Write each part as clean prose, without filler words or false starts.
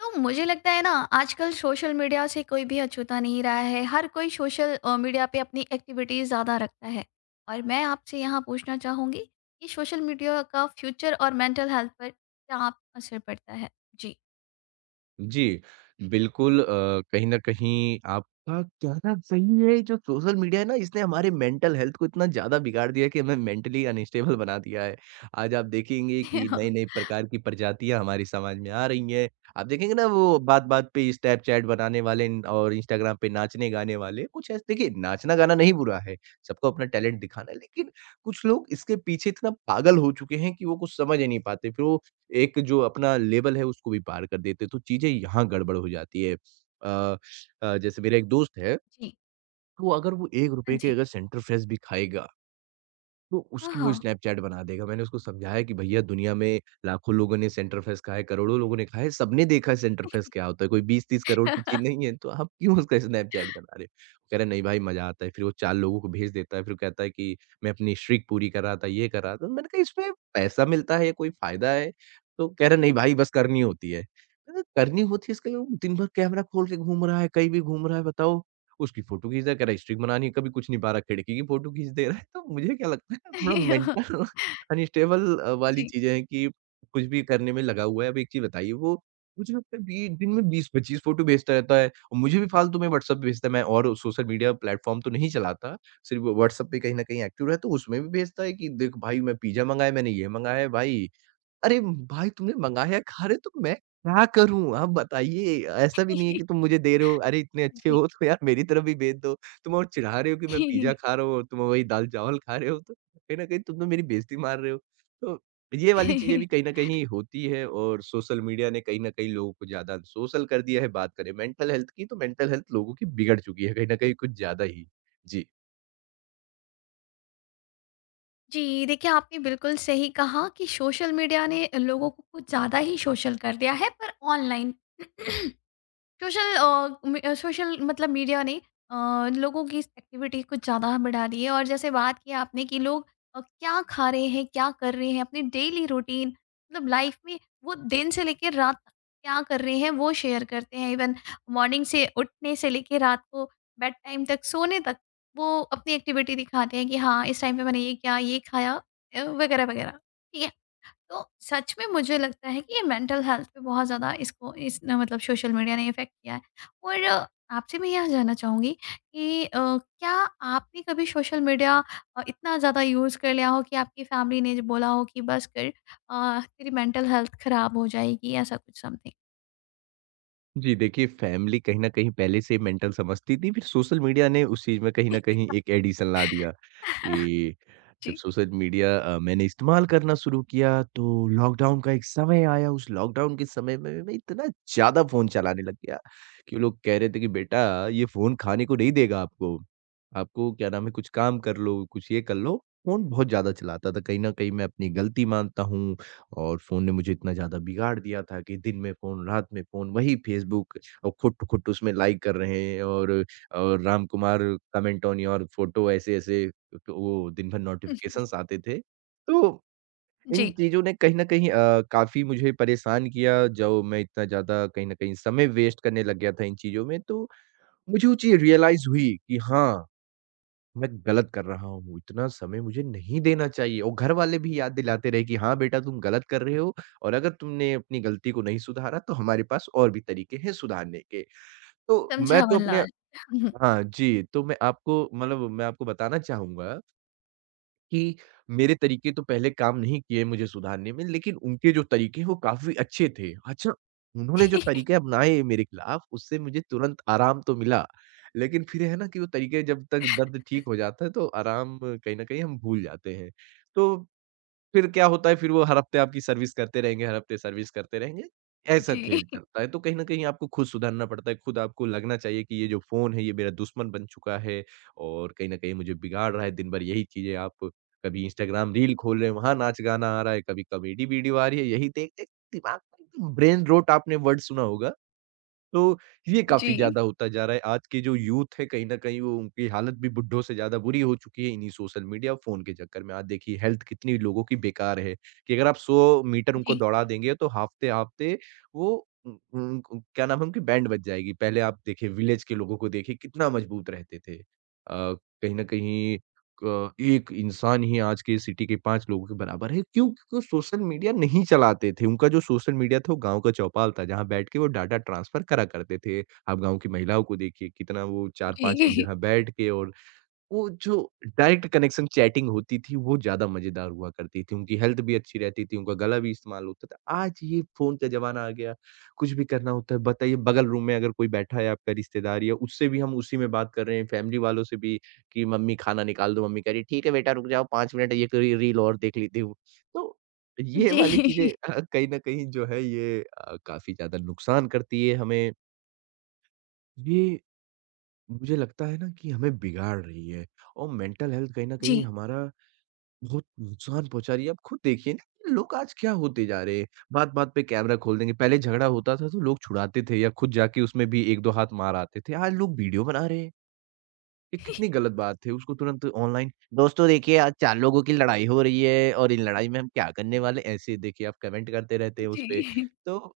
तो मुझे लगता है ना। आजकल सोशल मीडिया से कोई भी अछूता नहीं रहा है। हर कोई सोशल मीडिया पे अपनी एक्टिविटीज ज़्यादा रखता है। और मैं आपसे यहाँ पूछना चाहूँगी कि सोशल मीडिया का फ्यूचर और मेंटल हेल्थ पर क्या आप असर पड़ता है। जी। जी, बिल्कुल कहीं न कहीं आपका कहना सही है। जो सोशल मीडिया है ना, इसने हमारे मेंटल हेल्थ को इतना ज़्यादा बिगाड़ दिया है कि हमें मेंटली अनस्टेबल बना दिया है। आज आप देखेंगे कि हाँ। नई-नई प्रकार की प्रजातियाँ हमारे समाज में आ रही हैं। आप देखेंगे ना, वो बात-बात पे स्नैपचैट बनाने वाले न और इंस्टाग्राम पे नाचने-गाने वाले, कुछ ऐसे, देखिए नाचना-गाना नहीं बुरा है, सबको अपना टैलेंट दिखाना है, लेकिन कुछ लोग इसके पीछे इतना पागल हो चुके हैं कि वो कुछ समझ ही नहीं पाते। फिर वो एक जो अपना लेवल है, उसको भी पार कर देते हैं, तो चीज़ें यहाँ गड़बड़ हो जाती है। अ जैसे मेरा एक दोस्त है, जी। तो अगर वो हाँ। ₹1 के जी। अगर सेंटर फ्रेश भी खाएगा, तो हाँ। उसकी वो हाँ। स्नैपचैट बना देगा। मैंने उसको समझाया कि भैया दुनिया में लाखों लोगों ने सेंटर फेस खाया है, करोड़ों लोगों ने खाया है, सबने देखा है सेंटर फेस क्या होता है, कोई 20-30 करोड़ की चीज़ नहीं है, तो आप क्यों उसका स्नैपचैट बना रहे हो? वो कह रहा है, "नहीं भाई, मज़ा आता है।" फिर वो 4 लोगों को भेज देता है, फिर कहता है कि मैं अपनी स्ट्रीक पूरी कर रहा था, ये कर रहा था। तो मैंने कहा, इसमें पैसा मिलता है या कोई फ़ायदा है? तो कह रहा है, "नहीं भाई, बस करनी होती है।" मैंने कहा, करनी होती है इसका ये, दिन भर कैमरा खोल के घूम रहा है, कहीं भी घूम रहा है, बताओ। उसकी फ़ोटो खींच रहा है, कह रहा है स्ट्रिक बनानी है, कभी कुछ नहीं पा रहा, खिड़की की फ़ोटो खींच दे रहा है। तो मुझे क्या लगता है ना, थोड़ा मेंटल अनस्टेबल वाली जी। चीज़ें हैं कि कुछ भी करने में लगा हुआ है। अब एक चीज़ बताइए, वो मुझे लगता है बी दिन में 20-25 फ़ोटो भेजता रहता है और मुझे भी फालतू में व्हाट्सएप भेजता है। मैं और सोशल मीडिया प्लेटफ़ॉर्म तो नहीं चलाता, सिर्फ़ व्हाट्सएप पे कहीं न कहीं एक्टिव रहता हूँ, उसमें भी भेजता है कि देख भाई, मैं पिज़्ज़ा मँगाया, मैंने ये मँगाया है भाई। अरे भाई, तुमने मँगाया, खा रहे हो, तो मैं क्या करूँ? आप बताइए? ऐसा भी नहीं है जी। कि तुम मुझे दे रहे हो, अरे इतने अच्छे जी। हो तो यार मेरी तरफ भी भेज दो। तुम और चिढ़ा रहे हो कि मैं पिज़्ज़ा खा रहा हूँ और तुम वही दाल-चावल खा रहे हो, तो कहीं न कहीं तुम तो मेरी बेइज़्ज़ती मार रहे हो। तो ये वाली चीज़ें भी कहीं न कहीं होती है और सोशल मीडिया ने कहीं न कहीं लोगों को ज़्यादा सोशल कर दिया है। बात करें मेंटल हेल्थ की, तो मेंटल हेल्थ लोगों की बिगड़ चुकी है कहीं न कहीं कुछ ज़्यादा ही। जी। जी, देखिए आपने बिल्कुल सही कहा कि सोशल मीडिया ने लोगों को कुछ ज़्यादा ही सोशल कर दिया है पर ऑनलाइन सोशल सोशल मतलब मीडिया ने अ, लोगों की इस एक्टिविटी कुछ ज़्यादा बढ़ा दी है। और जैसे बात की आपने कि लोग क्या खा रहे हैं, क्या कर रहे हैं, अपनी डेली रूटीन मतलब लाइफ में वो दिन से लेकर रात तक क्या कर रहे हैं वो शेयर करते हैं। इवन मॉर्निंग से उठने से लेकर रात को बेड टाइम तक, सोने तक, वो अपनी एक्टिविटी दिखाते हैं कि हाँ इस टाइम पे मैंने ये क्या, ये खाया, वगैरह वगैरह, ठीक है। तो सच में मुझे लगता है कि ये मेंटल हेल्थ पे बहुत ज़्यादा इसको इस न, मतलब सोशल मीडिया ने इफ़ेक्ट किया है। और आपसे मैं यह जानना चाहूँगी कि क्या आपने कभी सोशल मीडिया इतना ज़्यादा यूज़ कर लिया हो कि आपकी फैमिली ने बोला हो कि बस कर, तेरी मेंटल हेल्थ खराब हो जाएगी, ऐसा कुछ समथिंग? जी, देखिए फैमिली कहीं न कहीं पहले से मेंटल समझती थी, फिर सोशल मीडिया ने उस चीज़ में कहीं न कहीं एक एडिशन ला दिया कि जब जी। सोशल मीडिया मैंने इस्तेमाल करना शुरू किया, तो लॉकडाउन का एक समय आया, उस लॉकडाउन के समय में मैं इतना ज़्यादा फ़ोन चलाने लग गया कि वो लोग कह रहे थे कि बेटा, ये फ़ोन खाने को नहीं देगा आपको। आपको क्या नाम है, कुछ काम कर लो, कुछ ये कर लो। फ़ोन बहुत ज़्यादा चलाता था, कहीं न कहीं मैं अपनी गलती मानता हूँ और फ़ोन ने मुझे इतना ज़्यादा बिगाड़ दिया था कि दिन में फ़ोन, रात में फ़ोन, वही फ़ेसबुक और खुट-खुट उसमें लाइक कर रहे हैं और Ram Kumar comment on your photo, ऐसे-ऐसे तो वो दिन भर नोटिफ़िकेशंस आते थे। तो जी, इन चीज़ों ने कहीं न कहीं काफ़ी मुझे परेशान किया, जो मैं इतना ज़्यादा कहीं न कहीं समय वेस्ट करने लग गया था इन चीज़ों में, तो मुझे वो चीज़ रियलाइज़ हुई कि हाँ, मैं गलत कर रहा हूँ, इतना समय मुझे नहीं देना चाहिए, और घरवाले भी याद दिलाते रहे कि हाँ, बेटा तुम गलत कर रहे हो और अगर तुमने अपनी गलती को नहीं सुधारा तो हमारे पास और भी तरीके हैं सुधारने के। तो मैं समझा तो अपने, मल्लाल। हाँ जी, तो मैं आपको, मतलब मैं आपको बताना चाहूँगा कि मेरे तरीके तो पहले काम नहीं किए मुझे सुधारने में, लेकिन उनके जो तरीके हैं वो काफ़ी अच्छे थे। अच्छा, उन्होंने जो तरीके अपनाए मेरे खिलाफ, उससे मुझे तुरंत आराम तो मिला, लेकिन फिर है ना कि वो तरीके जब तक दर्द ठीक हो जाता है, तो आराम कहीं न कहीं हम भूल जाते हैं। तो फिर क्या होता है, फिर वो हर हफ्ते आपकी सर्विस करते रहेंगे, हर हफ्ते सर्विस करते रहेंगे। ऐसा जी, खेल चलता है, तो कहीं न कहीं आपको खुद सुधरना पड़ता है, खुद आपको लगना चाहिए कि ये जो फ़ोन है, ये मेरा दुश्मन बन चुका है और कहीं न कहीं मुझे बिगाड़ रहा है। दिन भर यही चीज़ें, आप कभी इंस्टाग्राम रील खोल रहे हैं, वहाँ नाच-गाना आ रहा है, कभी कॉमेडी वीडियो आ रही है, यही देख-देख दिमाग में एकदम ब्रेन रोट, आपने वर्ड सुना होगा। तो ये जी, काफ़ी ज़्यादा होता जा रहा है। आज के जो यूथ है, कहीं न कहीं वो, उनकी हालत भी बुड्ढों से ज़्यादा बुरी हो चुकी है इन्हीं सोशल मीडिया और फ़ोन के चक्कर में। आज देखिए हेल्थ कितनी लोगों की बेकार है कि अगर आप 100 मीटर उनको जी, दौड़ा देंगे तो हफ़्ते-हफ़्ते वो, उन क क्या नाम है, उनकी बैंड बज जाएगी। पहले आप देखिए विलेज के लोगों को, देखिए कितना मज़बूत रहते थे। कहीं न कहीं क एक इंसान ही आज के सिटी के 5 लोगों के बराबर है। क्यों? क्योंकि वो सोशल मीडिया नहीं चलाते थे। उनका जो सोशल मीडिया था, वो गाँव का चौपाल था, जहाँ बैठ के वो डाटा ट्रांसफ़र करा करते थे। आप गाँव की महिलाओं को देखिए कितना वो 4-5 एक जी, जगह बैठ के, और वो जो डायरेक्ट कनेक्शन चैटिंग होती थी, वो ज़्यादा मज़ेदार हुआ करती थी। उनकी हेल्थ भी अच्छी रहती थी, उनका गला भी इस्तेमाल होता था। आज ये फ़ोन का ज़माना आ गया, कुछ भी करना होता है, बताइए बगल रूम में अगर कोई बैठा है आपका रिश्तेदार, या उससे भी हम उसी में बात कर रहे हैं, फैमिली वालों से भी कि मम्मी खाना निकाल दो, मम्मी कह रही है, "ठीक है बेटा, रुक जाओ 5 मिनट, ये क रील और देख लेती हूँ।" तो ये वाली चीज़ें जी, कहीं न कहीं जो है, ये काफ़ी ज़्यादा नुकसान करती है हमें। ये मुझे लगता है ना कि हमें बिगाड़ रही है और मेंटल हेल्थ कहीं न कहीं जी, हमारा बहुत नुकसान पहुँचा रही है। आप खुद देखिए ना कि लोग आज क्या होते जा रहे हैं, बात-बात पे कैमरा खोल देंगे। पहले झगड़ा होता था तो लोग छुड़ाते थे या खुद जाके उसमें भी 1-2 हाथ मार आते थे। आज लोग वीडियो बना रहे हैं। ये कितनी गलत बात है, उसको तुरंत ऑनलाइन, दोस्तों देखिए, आज 4 लोगों की लड़ाई हो रही है और इन लड़ाई में हम क्या करने वाले हैं? ऐसे देखिए आप कमेंट करते रहते हैं उसपे। जी, तो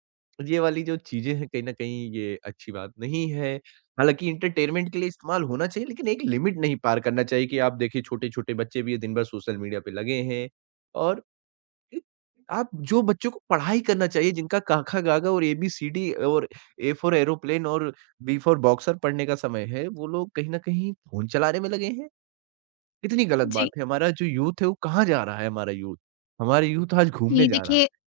ये वाली जो चीज़ें हैं कहीं न कहीं, ये अच्छी बात नहीं है। हालाँकि एंटरटेनमेंट के लिए इस्तेमाल होना चाहिए, लेकिन एक लिमिट नहीं पार करना चाहिए कि आप देखिए छोटे-छोटे बच्चे भी ये दिन भर सोशल मीडिया पे लगे हैं, और एक, आप जो बच्चों को पढ़ाई करना चाहिए, जिनका क, ख, ग, घ और एबीसीडी और ए फॉर एरोप्लेन और बी फॉर बॉक्सर पढ़ने का समय है, वो लोग कहीं न कहीं फ़ोन चलाने में लगे हैं। कितनी गलत जी। बात है, हमारा जो यूथ है, वो कहाँ जा रहा है हमारा यूथ? हमारा यूथ आज घूमने जी जा रहा देखिए है।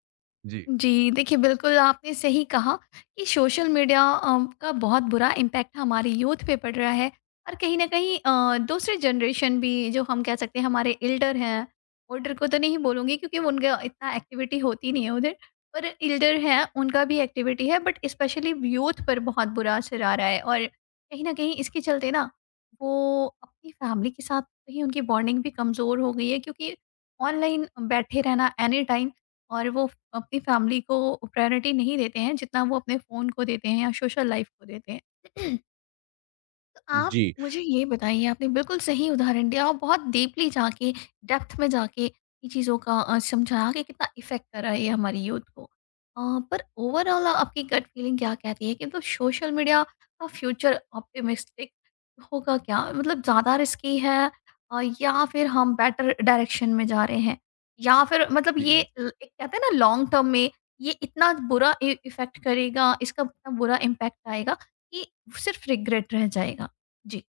जी। जी, देखिए बिल्कुल आपने सही कहा कि सोशल मीडिया का बहुत बुरा इम्पैक्ट हमारी यूथ पे पड़ रहा है। और कहीं ना कहीं दूसरे जनरेशन भी जो हम कह सकते हैं हमारे एल्डर हैं। ओल्डर को तो नहीं बोलूंगी क्योंकि उनका इतना एक्टिविटी होती नहीं है उधर। पर एल्डर हैं, उनका भी एक्टिविटी है, बट स्पेशली यूथ पर बहुत बुरा असर आ रहा है। और कहीं ना कहीं इसके चलते ना वो अपनी फैमिली के साथ कहीं उनकी बॉन्डिंग भी कमज़ोर हो गई है क्योंकि ऑनलाइन बैठे रहना एनी टाइम, और वो अपनी फैमिली को प्रायोरिटी नहीं देते हैं जितना वो अपने फ़ोन को देते हैं या सोशल लाइफ को देते हैं। तो आप जी, मुझे ये बताइए, आपने बिल्कुल सही उदाहरण दिया और बहुत डीपली जाके, डेप्थ में जाके ये चीज़ों का समझाया कि कितना इफेक्ट कर रहा है ये हमारी यूथ को। पर ओवरऑल आपकी गट फीलिंग क्या कहती है कि मतलब सोशल मीडिया का फ्यूचर ऑप्टिमिस्टिक होगा क्या, मतलब ज़्यादा रिस्की है, या फिर हम बेटर डायरेक्शन में जा रहे हैं, या फिर मतलब जी। एक कहते हैं ना लॉन्ग टर्म में ये इतना बुरा इफेक्ट करेगा, इसका इतना बुरा इम्पैक्ट आएगा कि सिर्फ रिग्रेट रह जाएगा। जी,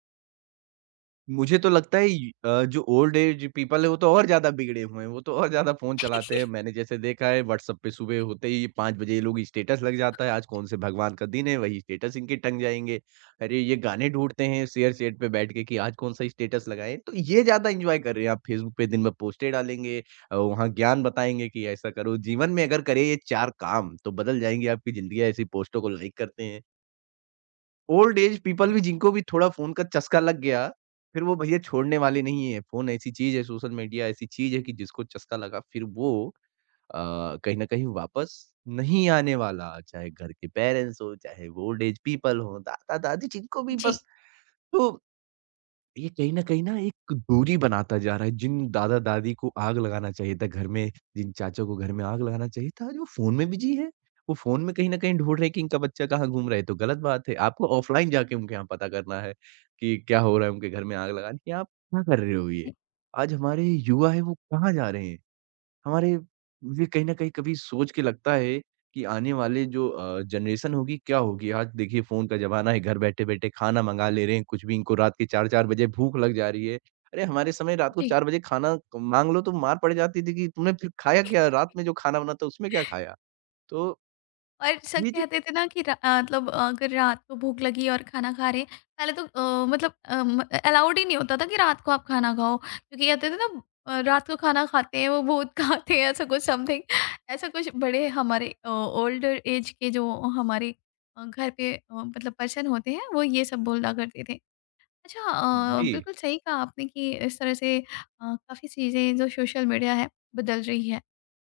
मुझे तो लगता है जो ओल्ड एज पीपल है, वो तो और ज़्यादा बिगड़े हुए हैं, वो तो और ज़्यादा फ़ोन चलाते हैं। मैंने जैसे देखा है व्हाट्सएप पे सुबह होते ही 5 बजे ये लोग स्टेटस लग जाता है, आज कौन से भगवान का दिन है, वही स्टेटस इनके टंग जाएँगे। अरे! ये गाने ढूँढते हैं शेयर-चैट पे बैठ के कि आज कौन सा स्टेटस लगाएँ, तो ये ज़्यादा एन्जॉय कर रहे हैं। आप फ़ेसबुक पे दिन भर पोस्टें डालेंगे, वहाँ ज्ञान बताएँगे कि ऐसा करो। जीवन में अगर करें ये 4 काम तो बदल जाएँगी आपकी ज़िंदगी ऐसी पोस्टों को लाइक करते हैं। ओल्ड एज जी, पीपल भी जिनको भी थोड़ा फ़ोन का चस्का लग गया, फिर वो भैया छोड़ने वाले नहीं है। फ़ोन ऐसी चीज़ है, सोशल मीडिया ऐसी चीज़ है कि जिसको चस्का लगा फिर वो कहीं न कहीं वापस नहीं आने वाला। चाहे घर के पेरेंट्स हों, चाहे वो ओल्ड एज पीपल हों, दादा-दादी जिनको भी जी, बस तो ये कहीं न कहीं ना एक दूरी बनाता जा रहा है। जिन दादा-दादी को आग लगाना चाहिए था घर में, जिन चाचा को घर में आग लगाना चाहिए था, आज वो फ़ोन में बिज़ी है। वो फ़ोन में कहीं न कहीं ढूँढ रहे हैं कि इनका बच्चा कहाँ घूम रहा है, ये तो गलत बात है। आपको ऑफ़लाइन जाके उनके यहाँ पता करना है कि क्या हो रहा है, उनके घर में आग लगानी है। आप क्या कर रहे हो ये? जी, आज हमारे युवा हैं, वो कहाँ जा रहे हैं? हमारे भी कहीं न कहीं कभी सोच के लगता है कि आने वाले जो जनरेशन होगी क्या होगी? आज देखिए फ़ोन का ज़माना है, घर बैठे-बैठे खाना मँगा ले रहे हैं, कुछ भी इनको रात के 4-4 बजे भूख लग जा रही है। अरे! हमारे समय रात को 4 बजे खाना माँग लो तो मार पड़ जाती थी कि तुमने फिर खाया क्या? जी। रात में जो खाना बना था उसमें क्या खाया? तो और सब ये जो कहते थे ना कि मतलब अगर रात को भूख लगी और खाना खा रहे हैं, पहले तो मतलब अलाउड ही नहीं होता था कि रात को आप खाना खाओ। क्योंकि कहते थे ना रात को खाना खाते हैं, वो भूत खाते हैं, ऐसा कुछ समथिंग। ऐसा कुछ बड़े हमारे ओल्डर ऐज के जो हमारे घर पे मतलब पर्सन होते हैं, वो ये सब बोला करते थे। अच्छा, जी। बिल्कुल सही कहा आपने कि इस तरह से काफ़ी चीज़ें जो सोशल मीडिया है बदल रही है।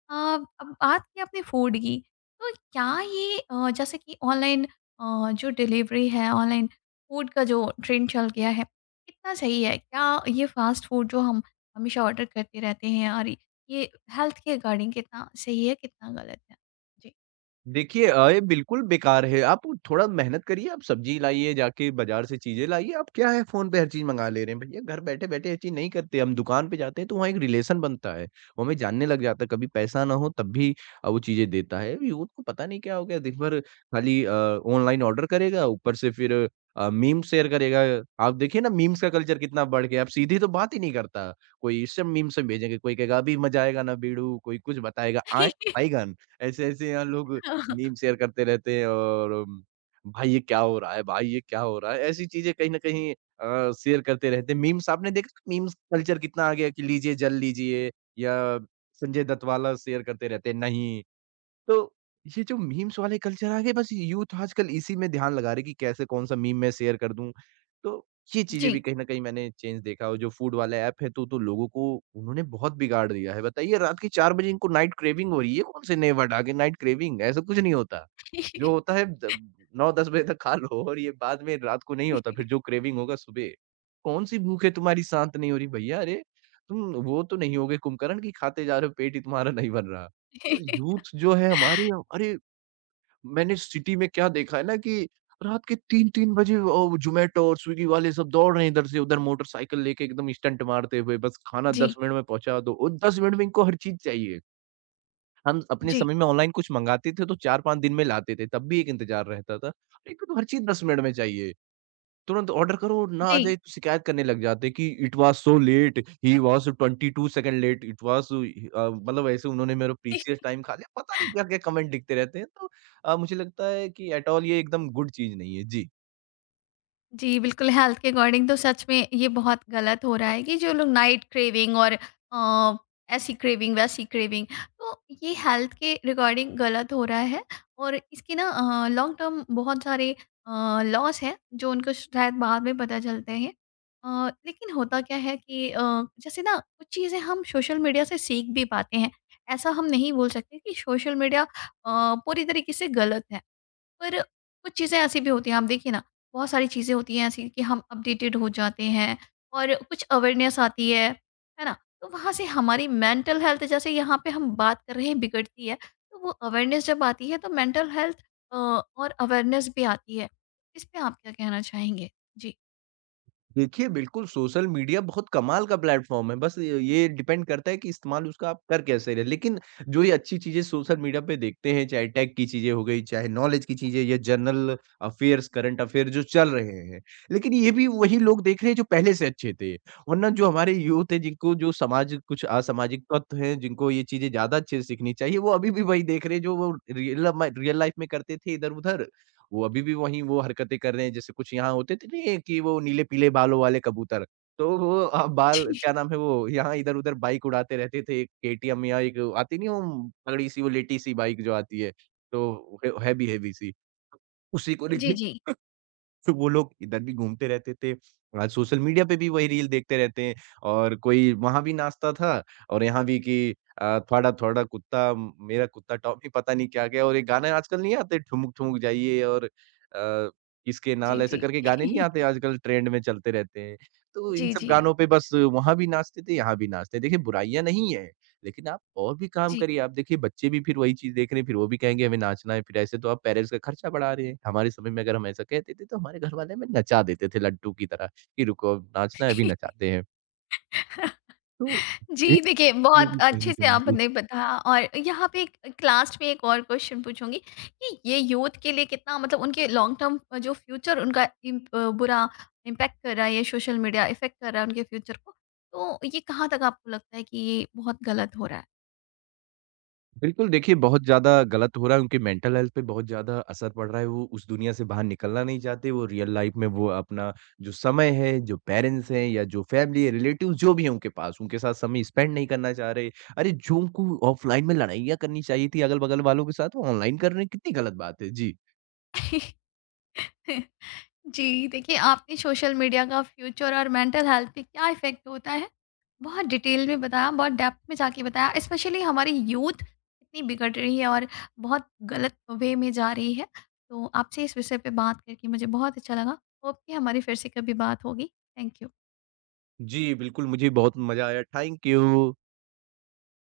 अब बात की आपने फूड की, तो क्या ये जैसे कि ऑनलाइन जो डिलीवरी है, ऑनलाइन फूड का जो ट्रेंड चल गया है, कितना सही है? क्या ये फ़ास्ट फूड जो हम हमेशा ऑर्डर करते रहते हैं, और ये हेल्थ के रिगार्डिंग कितना सही है, कितना गलत है? जी। देखिए, ये बिल्कुल बेकार है। आप थोड़ा मेहनत करिए, आप सब्ज़ी लाइए, जाके बाज़ार से चीज़ें लाइए। आप क्या है फ़ोन पे हर चीज़ मँगा ले रहे हैं। भैया घर बैठे-बैठे ये चीज़ नहीं करते। हम दुकान पे जाते हैं तो वहाँ एक रिलेशन बनता है। वो हमें जानने लग जाता है, कभी पैसा ना हो तब भी वो चीज़ें देता है। यूथ को पता नहीं क्या हो गया, दिन भर खाली ऑनलाइन ऑर्डर करेगा, ऊपर से फिर मीम शेयर करेगा। आप देखिए ना मीम्स का कल्चर कितना बढ़ गया, अब सीधी तो बात ही नहीं करता। कोई इससे मीम से भेजेंगे, कोई कहेगा अभी मज़ा आएगा ना बेडू, कोई कुछ बताएगा 嘿 आए 嘿，आएगन। ऐसे-ऐसे यहाँ लोग मीम शेयर करते रहते हैं और भाई ये क्या हो रहा है? भाई ये क्या हो रहा है? ऐसी चीज़ें कहीं न कहीं शेयर करते रहते हैं। मीम्स आपने देखा मीम्स कल्चर कितना आ गया है कि लीजिए, जल लीजिए या संजय दत्त वाला शेयर करते रहते हैं, नहीं। तो ये जो मीम्स वाले कल्चर आ गए बस यूथ आजकल इसी में ध्यान लगा रहे कि कैसे कौन-सा मीम मैं शेयर कर दूँ। तो ये चीज़ें भी 对，कहीं न कहीं मैंने चेंज देखा और जो फूड वाला ऐप है तो लोगों को उन्होंने बहुत बिगाड़ दिया है। बताइए रात के 4 बजे इनको नाइट क्रेविंग हो रही है, ये कौन से नए वर्ड आ गए नाइट क्रेविंग ऐसा कुछ नहीं होता। जो होता है द 9-10 बजे तक खा लो और ये बाद में रात को नहीं होता फिर जो क्रेविंग होगा सुबह। कौन-सी भूख है तुम्हारी शांत नहीं हो रही भैया अरे! तुम वो तो नहीं हो गए कुम्भकर्ण कि खाते जा रहे हो पेट ही तुम्हारा नहीं भर रहा। 嘿 तो 嘿，यूथ जो है हमारे यहाँ अरे! मैंने सिटी में क्या देखा है ना कि रात के 3-3 बजे ज़ोमैटो और स्विगी वाले सब दौड़ रहे हैं इधर से उधर मोटरसाइकिल लेके एकदम स्टंट मारते हुए, बस खाना 10 对，मिनट में पहुँचा दो और 10 मिनट में इनको हर चीज़ चाहिए। हम अपने 对，समय में ऑनलाइन कुछ मँगाते थे तो 4-5 दिन में लाते थे, तब भी एक इंतज़ार रहता था। अरे, इनको तो हर चीज़ 10 मिनट में चाहिए। तुरंत ऑर्डर करो, ना आ जाए 对。तो शिकायत करने लग जाते हैं कि it was so late, he was 22 second late, it was मतलब ऐसे उन्होंने मेरा प्रीशियस टाइम खा लिया, पता नहीं क्या-क्या कमेंट लिखते रहते हैं। तो मुझे लगता है कि एट ऑल ये एकदम गुड चीज़ नहीं है। जी। जी, बिल्कुल हेल्थ के अकॉर्डिंग तो सच में ये बहुत गलत हो रहा है कि जो लोग नाइट क्रेविंग और अ, ऐसी क्रेविंग, वैसी क्रेविंग, तो ये हेल्थ के रिगार्डिंग गलत हो रहा है। और इसके ना लॉन्ग टर्म बहुत सारे लॉस हैं जो उनको शायद बाद में पता चलते हैं। लेकिन होता क्या है कि जैसे ना कुछ चीज़ें हम सोशल मीडिया से सीख भी पाते हैं। ऐसा हम नहीं बोल सकते कि सोशल मीडिया पूरी तरीके से गलत है। पर कुछ चीज़ें ऐसी भी होती हैं, आप देखिए ना, बहुत सारी चीज़ें होती हैं ऐसी कि हम अपडेटेड हो जाते हैं और कुछ अवेयरनेस आती है ना। तो वहाँ से हमारी मेंटल हेल्थ, जैसे यहाँ पे हम बात कर रहे हैं, बिगड़ती है। तो वो अवेयरनेस जब आती है तो मेंटल हेल्थ और अवेयरनेस भी आती है। इस पे आप क्या कहना चाहेंगे? जी। देखिए, बिल्कुल सोशल मीडिया बहुत कमाल का प्लेटफ़ॉर्म है, बस य ये डिपेंड करता है कि इस्तेमाल उसका आप कर कैसे रहे हैं। लेकिन जो ये अच्छी चीज़ें सोशल मीडिया पे देखते हैं, चाहे टेक की चीज़ें हो गई, चाहे नॉलेज की चीज़ें या जनरल अफ़ेयर्स, करंट अफ़ेयर जो चल रहे हैं। लेकिन ये भी वही लोग देख रहे हैं जो पहले से अच्छे थे, वरना जो हमारे यूथ है जिनको जो समाज कुछ असामाजिक तत्व हैं, जिनको ये चीज़ें ज़्यादा अच्छे से सीखनी चाहिए, वो अभी भी वही देख रहे हैं जो वो रियल लाइफ़ में करते थे इधर-उधर वो अभी भी वही वो हरकतें कर रहे हैं, जैसे कुछ यहाँ होते थे नहीं है कि वो नीले-पीले बालों वाले कबूतर, तो वो बाल क्या नाम है वो यहाँ इधर-उधर बाइक उड़ाते रहते थे, एक केटीएम या एक आती नहीं वो तगड़ी-सी वो लेटी-सी बाइक जो आती है, तो है हैवी-हैवी सी। उसी को जी, जी, लेके जी, फिर वो लोग इधर भी घूमते रहते थे। आज सोशल मीडिया पे भी वही रील देखते रहते हैं और कोई वहाँ भी नाचता था और यहाँ भी कि थोड़ा-थोड़ा कुत्ता मेरा कुत्ता टॉमी पता नहीं क्या-क्या और एक गाने आजकल नहीं आते ठुमुक ठुमुक जाइए और अ, इसके नाल ऐसे जी। करके गाने नहीं आते आजकल ट्रेंड में चलते रहते हैं। तो इन जी, सब जी, गानों पे बस वहाँ भी नाचते थे, यहाँ भी नाचते हैं। देखिए बुराइयाँ नहीं है। लेकिन आप और भी काम जी, करिए, आप देखिए बच्चे भी फिर वही चीज़ देख रहे हैं, फिर वो भी कहेंगे हमें नाचना है, फिर ऐसे तो आप पेरेंट्स का खर्चा बढ़ा रहे हैं। हमारे समय में अगर हम ऐसा कहते थे तो हमारे घर वाले हमें नचा देते थे लड्डू की तरह, कि रुको अब नाचना है अभी जी। नचाते हैं। तो जी, जी, देखिए जी, बहुत जी, कहीं न अच्छे से कहीं। आपने बताया। और यहाँ पे एक लास्ट में एक और क्वेश्चन पूछूँगी कि ये यूथ के लिए कितना, मतलब उनके लॉन्ग टर्म जो फ्यूचर, उनका बुरा इम्पैक्ट कर रहा है ये सोशल मीडिया, इफ़ेक्ट कर रहा है उनके फ्यूचर को, तो ये कहाँ तक आपको लगता है कि ये बहुत गलत हो रहा बिल्कुल, देखिए बहुत ज़्यादा गलत हो रहा है, उनके मेंटल हेल्थ पे बहुत ज़्यादा असर पड़ रहा है, वो उस दुनिया से बाहर निकलना नहीं चाहते, वो रियल लाइफ में वो अपना जो समय है, जो पेरेंट्स हैं या जो फैमिली है, रिलेटिव्स जो भी हैं उनके पास, उनके साथ समय स्पेंड नहीं करना चाह रहे। अरे! जो उनको ऑफ़लाइन में लड़ाइयाँ करनी चाहिए थी अगल-बगल वालों के साथ, वो ऑनलाइन कर रहे हैं, कितनी गलत बात है। जी। है? जी, देखिए आपने सोशल मीडिया का फ्यूचर और मेंटल हेल्थ पे क्या इफ़ेक्ट होता है, बहुत डिटेल में बताया, बहुत डेप्थ में जाके बताया। स्पेशली हमारी यूथ इतनी बिगड़ रही है और बहुत गलत वे में जा रही है। तो आपसे इस विषय पे बात करके मुझे बहुत अच्छा लगा। होप कि हमारी फिर से कभी बात होगी। Thank you. जी, बिल्कुल मुझे बहुत मज़ा आया, थैंक यू।